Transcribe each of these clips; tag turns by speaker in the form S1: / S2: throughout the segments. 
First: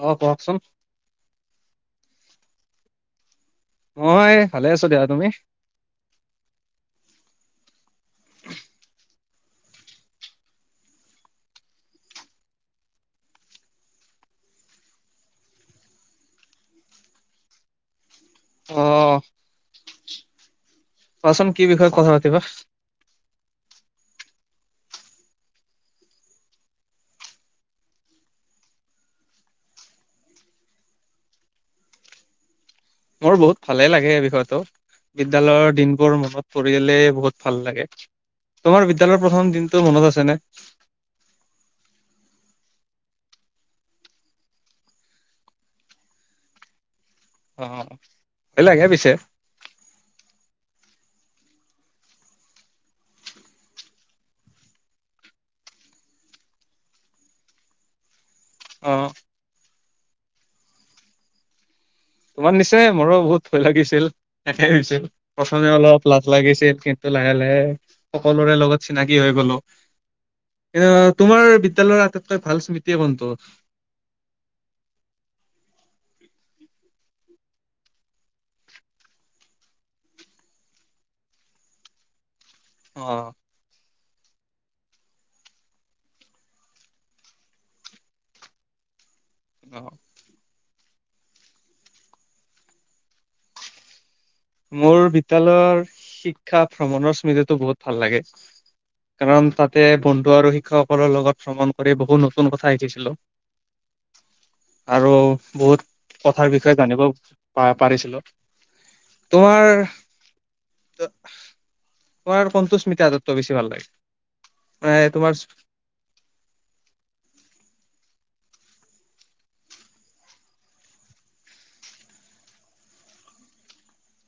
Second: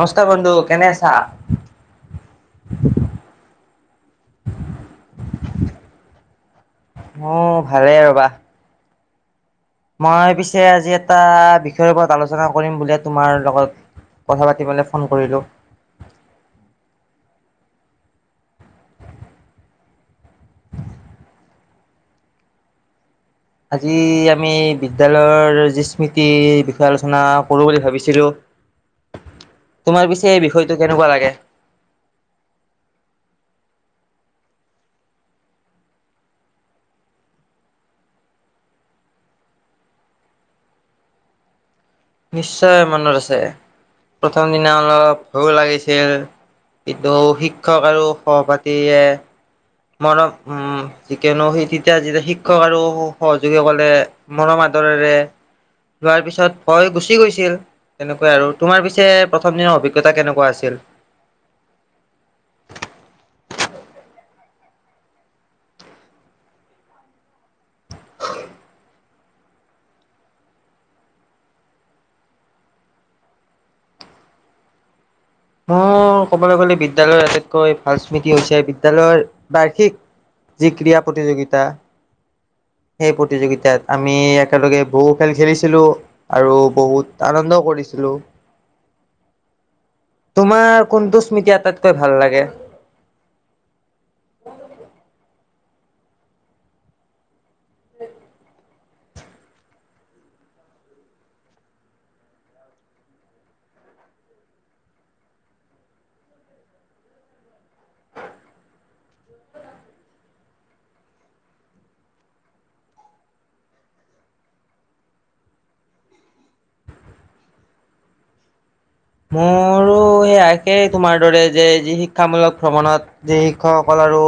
S1: অ',
S2: বন্ধু
S1: কওকচোন
S2: কেনেছা
S1: অয় ভালে আছো দেিয়া তুমি
S2: অঁ ভালেই ৰ'বা মই পিছে আজি এটা বিষয়ৰ ওপৰত আলোচনা কৰিম বোলে তোমাৰ লগত কথা পাতিবেললৈ ফোন কৰিলোঁ
S1: আহ কোৱাচোন কি বিষয়ে কথা পাতিবা
S2: আজি আমি বিদ্্যালয়ৰ যি স্মৃতিৰ বিষয়ে আলোচনা কৰোঁ বুলি ভাবিছিলো তোমাৰ পিছে এই বিষয়টো কেনেকুৱা লাগে
S1: মোৰ বহুত ভালে লাগে এই বিষয়তটো বিদ্্যয়ালয়ৰ দিনবোৰ মনত পৰিঢ়লেে বহুত ভাল লাগে তোমাৰ বিদ্্যালয়ৰ প্ৰথম দিনটো মনত আছেনে
S2: নিশ্চয় মনত আছে প্ৰথম দিনা অলপ ভয় লাগিছিল।
S1: অ',
S2: শিক্ষক আৰু
S1: ভয় লাগে
S2: সহপাঠীয়ে
S1: পিছে
S2: মৰম উ যিকিয়নো সেই তেতিয়া যেতিয়া শিক্ষক আৰু সহযোগীসকলে মৰম আদৰেৰে লোৱাৰ পিছত ভয় গুচি গৈছিল তেনেকুৱা আৰু তোমাৰ পিছে
S1: অ',
S2: প্ৰথম দিনৰ অভিজ্ঞতা কেনেকুৱা আছিল।
S1: তোমাৰ নিচিনাই মোৰো বহুত ভয় লাগিছিল এনেছিল প্ৰথমে অলপ লাজ লাগিছিল কিন্তু লাহে - লাহে সকলোৰে লগত চিনাকি হৈ গলো। এ তোমাৰ বিদ্যয়ালয়ৰ আটাইতকৈ ভাল স্মৃতিয়ে কোনটো? [inaudible]
S2: মই ক'বলৈ গ'লে বিদ্যয়ালয়ৰ আটাইতকৈ ভাল স্মৃতি হৈছে বিদ্যালয়ৰ বাৰ্ষিক যি ক্ৰীড়া প্ৰতিযোগিতা সেই
S1: অ',
S2: প্ৰতিযোগিতাত আমি একেলগে বহু খেল খেলিছিলোঁ আৰু বহুত আনন্দ কৰিছিলো।
S1: অহ ',
S2: তোমাৰ কোনটো স্মৃতি আটাইতকৈ ভাল লাগে।
S1: মোৰ বিদ্যালয়ৰ শিক্ষা ভ্ৰমণৰ স্মৃতিতটো বহুত ভাল লাগে। কাৰণ তাতে বন্ধু আৰু শিক্ষকসকলৰ লগত ভ্ৰমণ কৰি বহুত নতুন কথা শিকিছিলো। [inaudible] আৰু বহুত কথাৰ বিষয়ে জানিব প পাৰিছিলো। তোমাৰ তোমাৰ কন্তস্মিতা আদত্ব বেছি ভাল লাগে ম তোমাৰ উম [inaudible]
S2: মোৰ সেইয় একেই তোমাৰ দৰে যে যি শিক্ষামূলক ভ্ৰমণত য শিক্ষকসকল আৰু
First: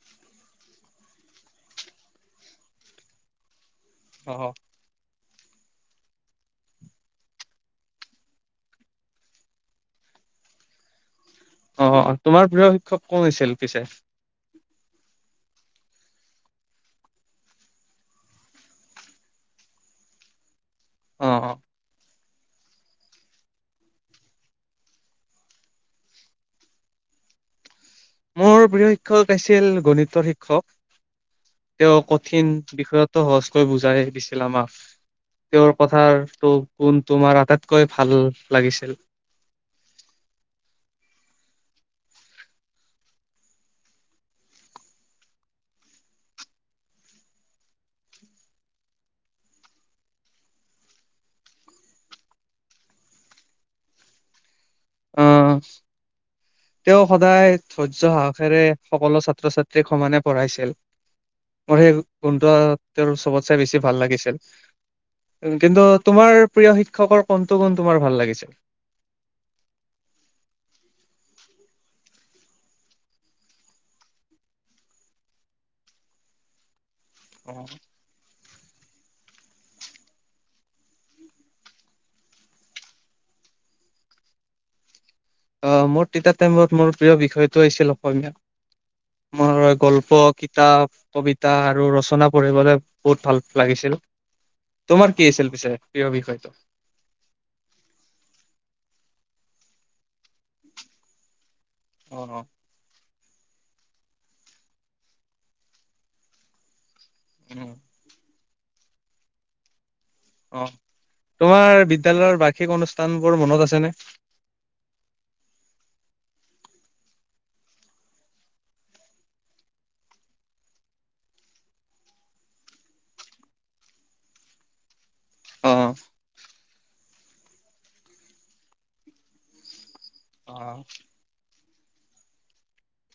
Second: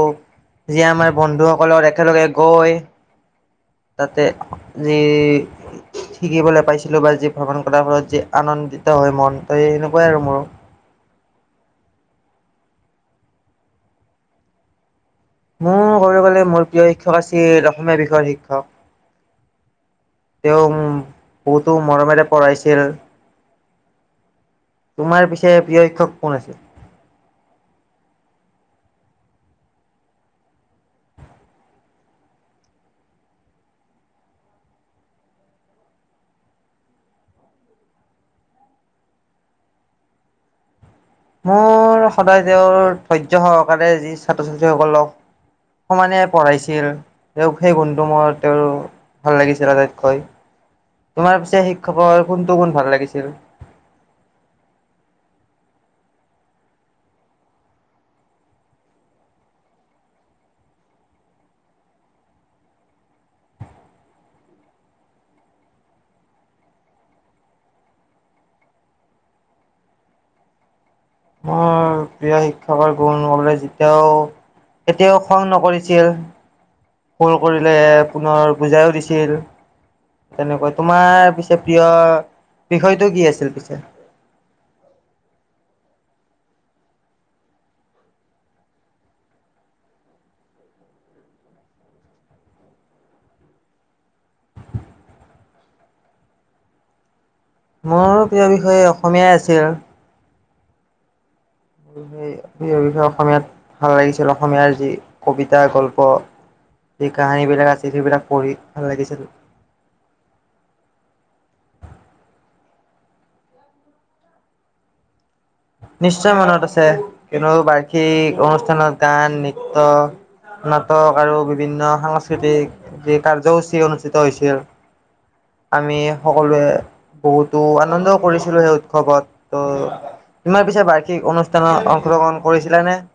S2: যে আমাৰ বন্ধুসকলৰ একেলগে গৈ। তাতে
S1: অ
S2: যি শিকিবলৈ পাইছিলো বা যি ভ্ৰমণ কৰাৰ ফলত যি আনন্দিত হয় মন ত সেনেকুৱাই আৰু মোৰ
S1: অ, তোমাৰ প্ৰিয় শিক্ষক কোন হৈছিল পিছে।
S2: মোৰ ক'ব গ'লে মোৰ প্ৰিয় শিক্ষক আছিল অসমীয়া বিষয়ৰ শিক্ষক। তেওঁ
S1: অ অ
S2: বহুতো মৰমেৰে পঢ়াইছিল। তোমাৰ পিছে প্ৰিয় শিক্ষক কোন আছে?
S1: মোৰ প্ৰিয় শিক্ষক আছিল গণিতৰ শিক্ষক। তেওঁ কঠিন বিষয়তো সহজকৈ বুজাই দিছিলা মাফ। তেওৰ কথটো গুণ তোমাৰ আটাইতকৈ ভাল লাগিছিল। [inaudible]
S2: মোৰ সদায় তেওৰ ধৈৰ্য্য সহকাৰে যি ছাত্ৰ ছাত্ৰীসকলক সমানে পঢ়াইছিল তেও সেই গুন্ধু মোৰ তেওৰ ভাল লাগিছিল আটাইতকৈ তোমাৰ পিছে শিক্ষকৰ কোনটো গুণ ভাল লাগিছিল।
S1: অহ', তেওঁ সদায় ধৈৰ্য সাহসেৰে সকলো ছাত্ৰ ছাত্ৰীক সমানে পঢ়াইছিল। মোৰ সেই গুণটো তেওঁৰ চবত চাই বেছি ভাল লাগিছিল। কিন্তু তোমাৰ প্ৰিয় শিক্ষকৰ কণটো গুণ তোমাৰ ভাল লাগিছিল।
S2: মোৰ প্ৰিয় শিক্ষকৰ গুণ হ'বলৈ যেতিয়াও এতিয়াও খং নকৰিছিল খুল কৰিলে পুনৰ বুজাইও দিছিল। তেনেকৈ তোমাৰ পিছে প্ৰিয় বিষয়টো কি আছিল পিছে
S1: অহ, মোৰ তেতিয়া টাইমত মোৰ প্ৰিয় বিষয়টো আছিল অসমীয়া। মোৰ গল্প কিতাপ কবিতা আৰু ৰচনা পঢ়িবলে বহুত ভাল লাগিছে। তোমাৰ কি আছিল পিছে প্ৰিয় বিষয়টো?
S2: মোৰ প্ৰিয় বিষয় অসমীয়াই আছিল।
S1: অ'
S2: বিষয়ে অসমীয়াত ভাল লাগিছিল অসমীয়াৰ যি কবিতা গল্প [inaudible] সেই কাহানী বিলাক
S1: উম,
S2: আছিল সেইবিলাক পঢ়ি ভাল লাগিছিল [inaudible]
S1: অ তোমাৰ বিদ্যালয়ৰ বাৰ্ষিক অনুষ্ঠান বোৰ মনত আছেনে [inaudible] [unintelligible]
S2: নিশ্চয় মনত আছে কিন্ত বাৰ্ষিক অনুষ্ঠানত গান নৃত্য নাটক আৰু বিভিন্ন সাংস্কৃতিক কাৰ্যসূচী অনুষ্ঠিত হৈছিল [inaudible]
S1: অ'।
S2: আমি সকলোৱে বহুতো আনন্দও কৰিছিলো সেই উৎসৱত ত' ইমান পিছে বাৰ্ষিক অনুষ্ঠানত অংশগ্ৰহণ কৰিছিলেনে [inaudible]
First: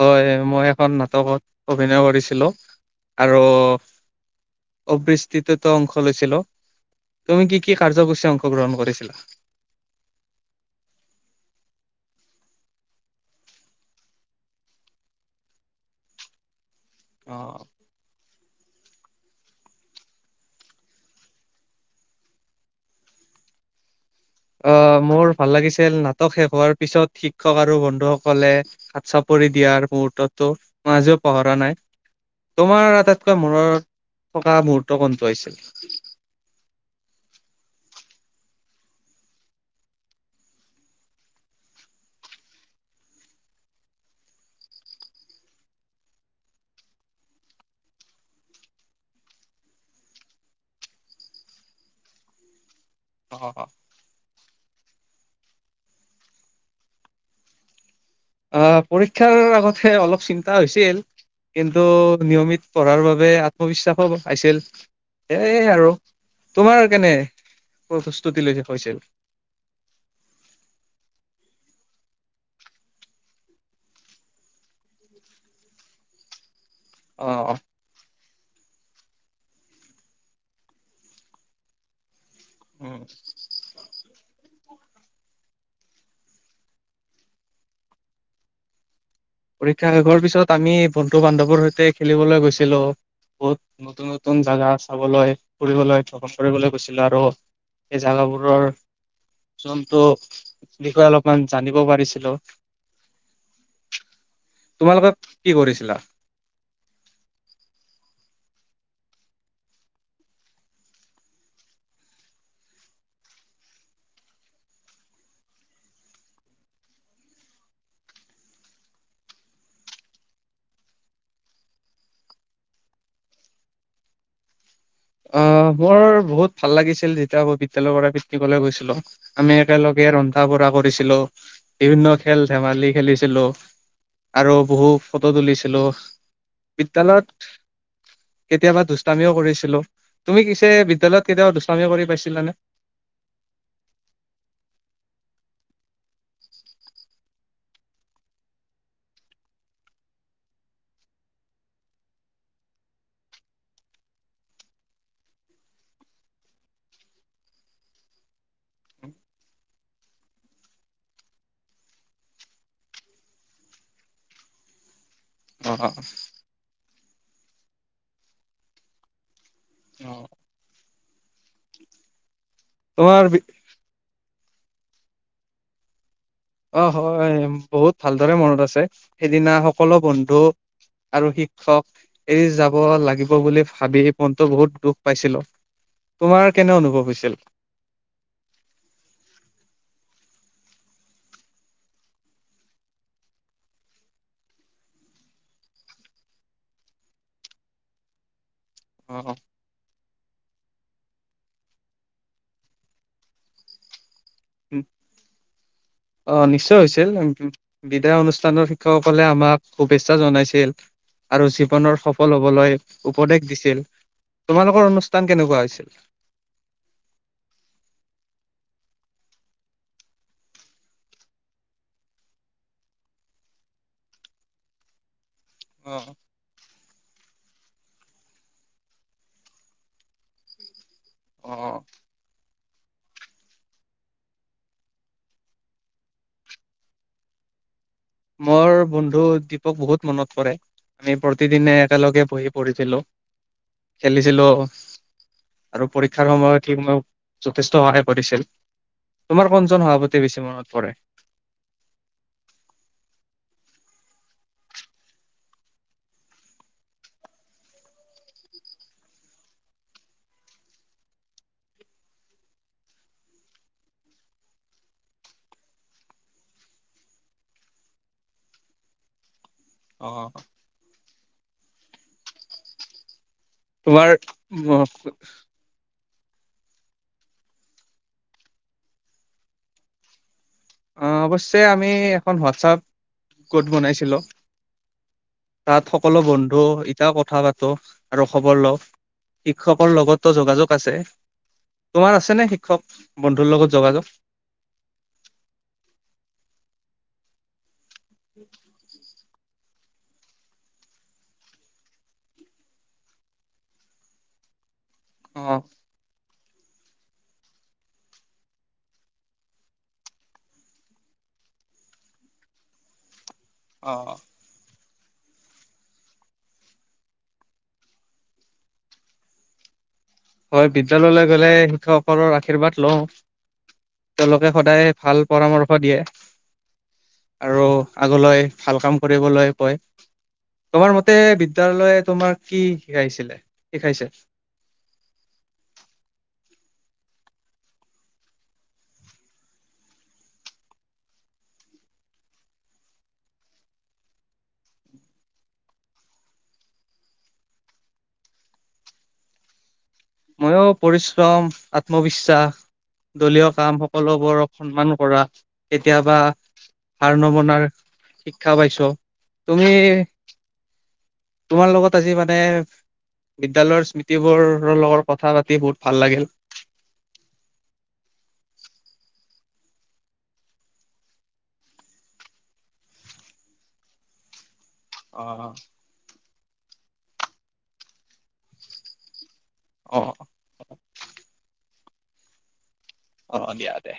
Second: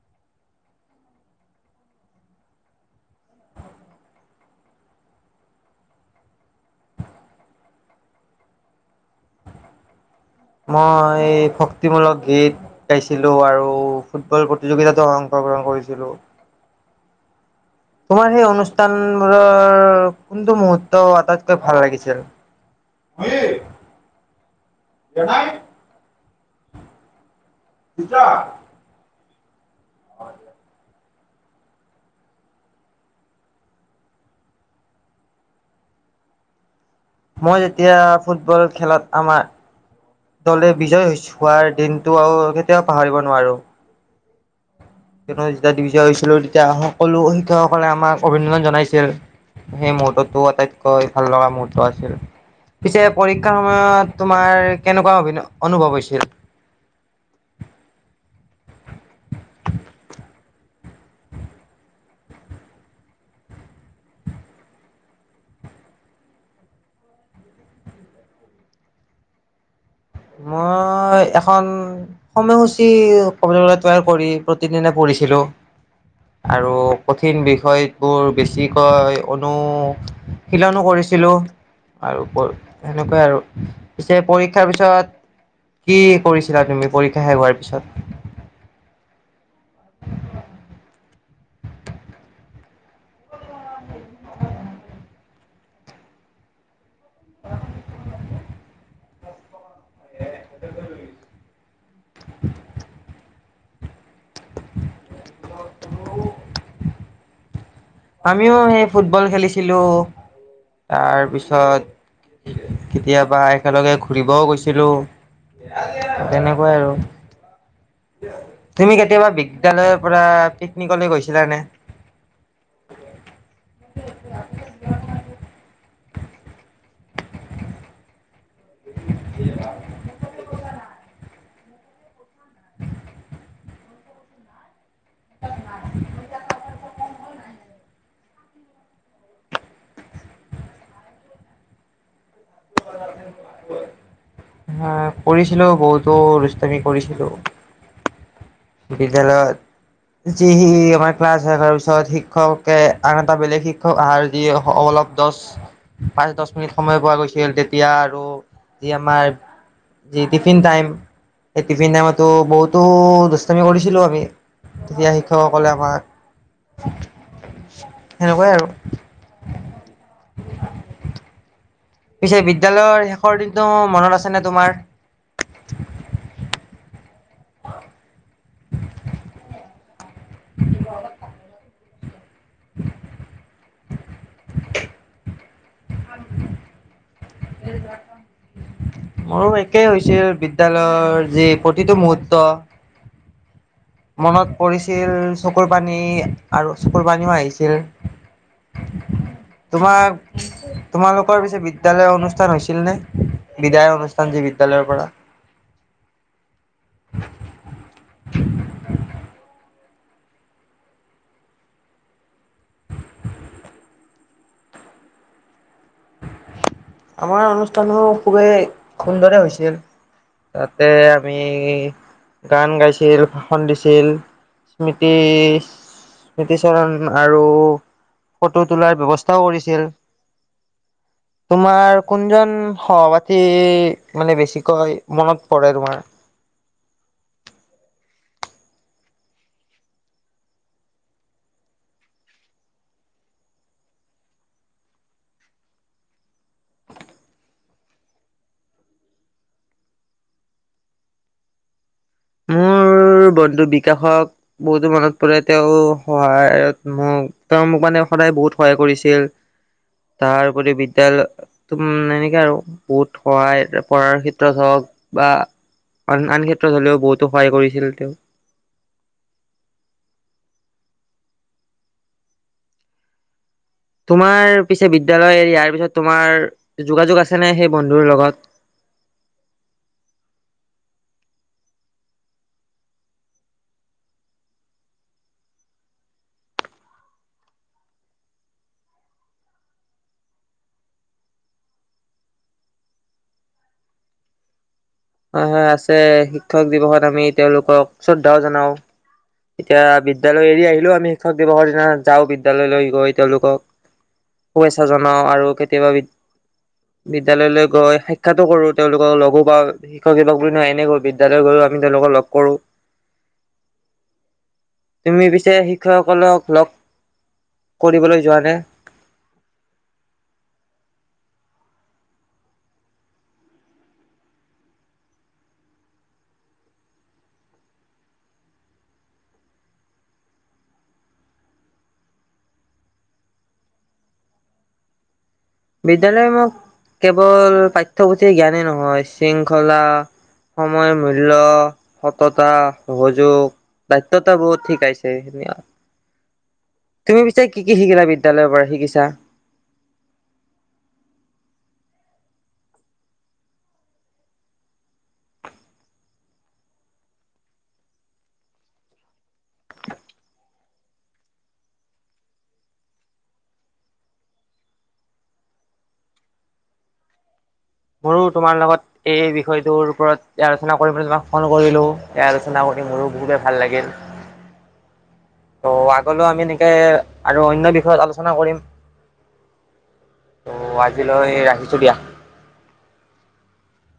S1: হয় মই এখন নাটকত অভিনয় কৰিছিলো আৰু [inaudible] অবস্তৃতত অংশ লৈছিলো তুমি কি কি কাৰ্যসূচী অংশগ্ৰহণ কৰিছিলা [inaudible]
S2: মই ভক্তিমূলক গীত গাইছিলো আৰু ফুটবল প্ৰতিযোগিতাতো অংক অংশ গ্ৰহণ কৰিছিলোঁ
S1: অ
S2: তোমাৰ সেই অনুষ্ঠানবোৰৰ কোনটো মুহুৰৰ্ত আটাইতকৈ ভাল লাগিছিল [inaudible]
S1: [unintelligible] অ মোৰ ভাল লাগিছিল নাটক শেষ হোৱাৰ পিছত শিক্ষক আৰু বন্ধুসকলে হাত চাপ পৰি দিয়াৰ মুহুৰৰ্তো মাই আজিও পাহৰা নাই তোমাৰ আটাইতকৈ মূৰত থকা মহুৰ্ত কত গৈছিল [inaudible]
S2: মই যেতিয়া ফুটবল খেলত আমাৰ দলে বিজয় হোৱাৰ দিনটো আৰু কেতিয়াও পাহৰিব নোৱাৰো [inaudible] যেতিয়া ডিভিচ হৈছিলো তেতিয়া সকলো শিক্ষকসকলে আমাক অভিনন্দন জনাইছিল সেই মূহঠ তো আটা ইতক খালা মূহঠ আছিল পিছে পৰীক্ষাৰ
S1: আহ
S2: সময়ত তোমাৰ কেনেকুৱা অনুভৱ হৈছিল [inaudible]
S1: অ পৰীক্ষাৰ আগতে অলপ চিন্তা হৈছিল কিন্তু নিয়মিত পঢ়াৰ বাবে আত্মবিশ্বাসো আছিল সেয়াই আৰু তোমাৰ কেনেপস্তুতি লৈ হৈছিল [inaudible]
S2: মই এখন সময়সূচী কবলৈ গলে তৈয়াৰ কৰি প্ৰতিদিনে পঢ়ি ছিলো
S1: [unintelligible]
S2: আৰু
S1: অ
S2: কঠিন
S1: অ
S2: বিষয় বোৰ বেছি কি কয় অনুশিলনো কৰিছিলোঁ আৰু
S1: উম
S2: সেনেকুৱাই আৰু পিছে পৰীক্ষাৰ পিছত কি কৰিছিলা তুমি পৰীক্ষা শে হোৱাৰ পিছত [inaudible]
S1: পৰীক্ষা শেষৰ পিছত আমি বন্ধু বান্ধৱৰ সৈতে খেলিবলৈ গৈছিলো বহুত নতুন নতুন জাগা চাবলৈ ফুৰিবলৈ ভ্ৰমণ কৰিবলৈ গৈছে ছিলো আৰু সেই জোগাবোৰৰ যোন টো বিষয়ে অলপমান জানিব পাৰিছিলো তোমালোকে কি কৰিছিলা
S2: আমিও সেই ফুটবল খেলিছিলো তাৰপিছত কেতিয়াবা একেলগে ঘূৰিবও গৈছিলোঁ তেনেকুৱাই আৰু তুমি কেতিয়াবা বিদ্যালয়ৰ পৰা পিকনিকলৈ গৈছিলানে
S1: [unintelligible] অ মোৰ বহুত ভাল লাগিছিল যেতিয়া মৌ বিদ্যালয়ৰ পৰা পিতৃ কলে গৈছিলো আমি একেলগে ৰন্ধা বঢ়া কৰিছিলো বিভিন্ন খেল ধেমালি খেলিছিলো আৰু বহু ফটো তুলিছিলোঁ বিদ্যালয়ত কেতিয়াবা দুষ্টামিও কৰিছিলোঁ তুমি পিছে বিদ্যালয়ত কেতিয়াবা [unintelligible] কৰি পাইছিলানে
S2: হ কৰিছিলো বহুতো ৰুষ্টামি কৰিছিলো বিদ্্যালয়ত যি সি আমাৰ ক্লাছাৰ পিছত শিক্ষকে আন এটা বেলেগ শিক্ষক আহহাৰ যি অলপ দহ পাঁচ দহ মিনিট সময় পোৱা গৈছিল তেতিয়া আৰু যি আমাৰ টিফিন টাইম স টিফিন টাইমতো বহুতো আমি কৰিছিলোঁ আমি তেতিয়া শিক্ষকসকলে
S1: অ
S2: আমাৰ সেনেকুৱাই আৰু
S1: অ
S2: পিছে বিদ্্যালয়ৰ
S1: তোমাৰ
S2: শেষৰ
S1: বি-
S2: দিনটো মনত আছে ন তোমাৰ
S1: অ হয় বহুত ভালদৰে মনত আছে সেইদিনা সকলো বন্ধু আৰু শিক্ষক এৰি যাব লাগিব বুলি ভাবি মনটো বহুত দুখ পাইছিলো তোমাৰ কেনে অনুভৱ হৈছিল
S2: মোৰো একেই হৈছিল বিদ্যয়ালয়ৰ যি প্ৰতিটো মুহূুৰৰ্ত মনত পৰিছিল চকুৰ পানী আৰু চকুৰ পানীও আহিছিল
S1: অ
S2: তোমাৰ তোমালোকৰ পিছে বিদ্যালয় অনুষ্ঠান হৈছিল নে বিদায় অনুষ্ঠান সঞ্জী বিদ্যালয়ৰ পৰাঢ়া
S1: বিদ্যয়া অনুষ্ঠানৰ শিক্ষকসকলে আমাক শুভেচ্ছা জনাইছিল আৰু জীৱনৰ সফল হবলৈ উপদেশ দিছিল তোমালোকৰ অনুষ্ঠান কেনেকুৱা হৈছিল
S2: আমাৰ অনুষ্ঠানো খুবেই সুন্দৰে হৈছিল তাতে আমি গান গাইছিল ভাষন দিছিল স্মৃতি
S1: অ
S2: স্মৃতি চৰণ আৰু ফটো তোলাৰ ব্য্ৱস্থাও কৰিছিল
S1: অ
S2: তোমাৰ কোনজন সহপাঠী মানে বেছিকৈ মনত পৰে তোমাৰ
S1: মোৰ বন্ধু দীপক বহুত মনত পৰে আমি প্ৰতিদিনে একেলগে পঢ়ি পঢ়িছিলো খেলিছিলো আৰু পৰীক্ষাৰ সময়ত সি মোক যথেষ্ট সহায় কৰিছিল তোমাৰ কোনজন সভাপতি বেছি মনত পৰে
S2: মোৰ বন্ধু বিকাশক বহুতো মনত পৰে তেওঁ সহায়ত মোক তেওঁ মোক মানে সদায় বহুত সহায় কৰিছিল তাৰপৰি বিদ্য়ালয় ত এনেকে আৰু বহুত সহায় পঢ়াৰ ক্ষেত্ৰত হওক বা আন আন ক্ষেত্ৰত হলেও বহুতো সহায় কৰিছিল তেওঁ
S1: অ
S2: তোমাৰ পিছে বিদ্যালয় ইয়াৰ পিছত। তোমাৰ যোগাযোগ আছেনে সেই বন্ধুৰ লগত?
S1: অ', অৱশ্যে আমি এখন হোৱাটছআপ গোট বনাইছিলোঁ। তাত সকলো বন্ধু এতিয়া কথা পাতো আৰু খবৰ লওঁ। শিক্ষকৰ লগতো যোগাযোগ আছে। তোমাৰ আছেনে শিক্ষক, বন্ধুৰ লগত যোগাযোগ?
S2: হয়, হয় আছে শিক্ষক দিৱসত আমি তেওঁলোকক শ্ৰদ্ধাও জনাওঁ। এতিয়া বিদ্যালয় এৰি আহিলো আমি শিক্ষক দিৱসৰ দিনা যাওঁ বিদ্যালয়লৈ, গৈ তেওঁলোকক। শুভেচ্ছা জনাওঁ আৰু
S1: অ'।
S2: কেতিয়াবা বি। বিদ্যালয়লৈ গৈ সাক্ষ্যাতো কৰো, তেওঁলোকক লগো পাওঁ, শিক্ষক দিৱস বুলি নহয়, এনে কৰো বিদ্যালয় গৈ। আমি তেওঁলোকক লগ কৰো।
S1: [inaudible] অ'।
S2: তুমি পিছে শিক্ষকসকলক লগ। কৰিবলৈ যোৱা নে?
S1: হয় বিদ্যালয়লৈ গ'লে শিক্ষকসকলৰ আশীৰ্বাদ লওঁ। তেওঁলোকে সদায় ভাল পৰামৰ্শ দিয়ে? আৰু আগলৈ ভাল কাম কৰিবলৈ কয়। তোমাৰ মতে বিদ্যালয়ে তোমাক কি শিকাইছিলে? শিকাইছে?
S2: বিদ্যালয়ে মোক কেৱল পাঠ্যপুথিৰ জ্ঞানেই নহয় শৃংখলা। সময় মূল্য, সততা, সহযোগ। দায়িত্বতাবোধ শিকাইছে। তুমি পিছে কি কি শিকিলা বিদ্যালয়ৰ পৰা? শিকিছা?
S1: ময়ো, পৰিশ্ৰম, আত্মবিশ্বাস। দলীয় কাম সকলোবোৰক সন্মান কৰা কেতিয়াবা। হাৰ নমনাৰ শিক্ষা পাইছো তুমি। তোমাৰ লগত আজি মানে। বিদ্যালয়ৰ স্মৃতিবোৰৰ লগত কথা পাতি বহুত ভাল লাগিল।
S2: মোৰো তোমাৰ লগত এই বিষয়টোৰ ওপৰত আলোচনা কৰিম তোমাক ফোন কৰিলো আলোচনা কৰি। মোৰো খুবেই ভাল লাগিল।
S1: [inaudible]
S2: ত' আগলৈও আমি এনেকৈ আৰু অন্য বিষয়ত আলোচনা কৰিম।
S1: অ',
S2: ত' আজিলৈ ৰাখিছোঁ দিয়া।
S1: অ', দিয়া দে।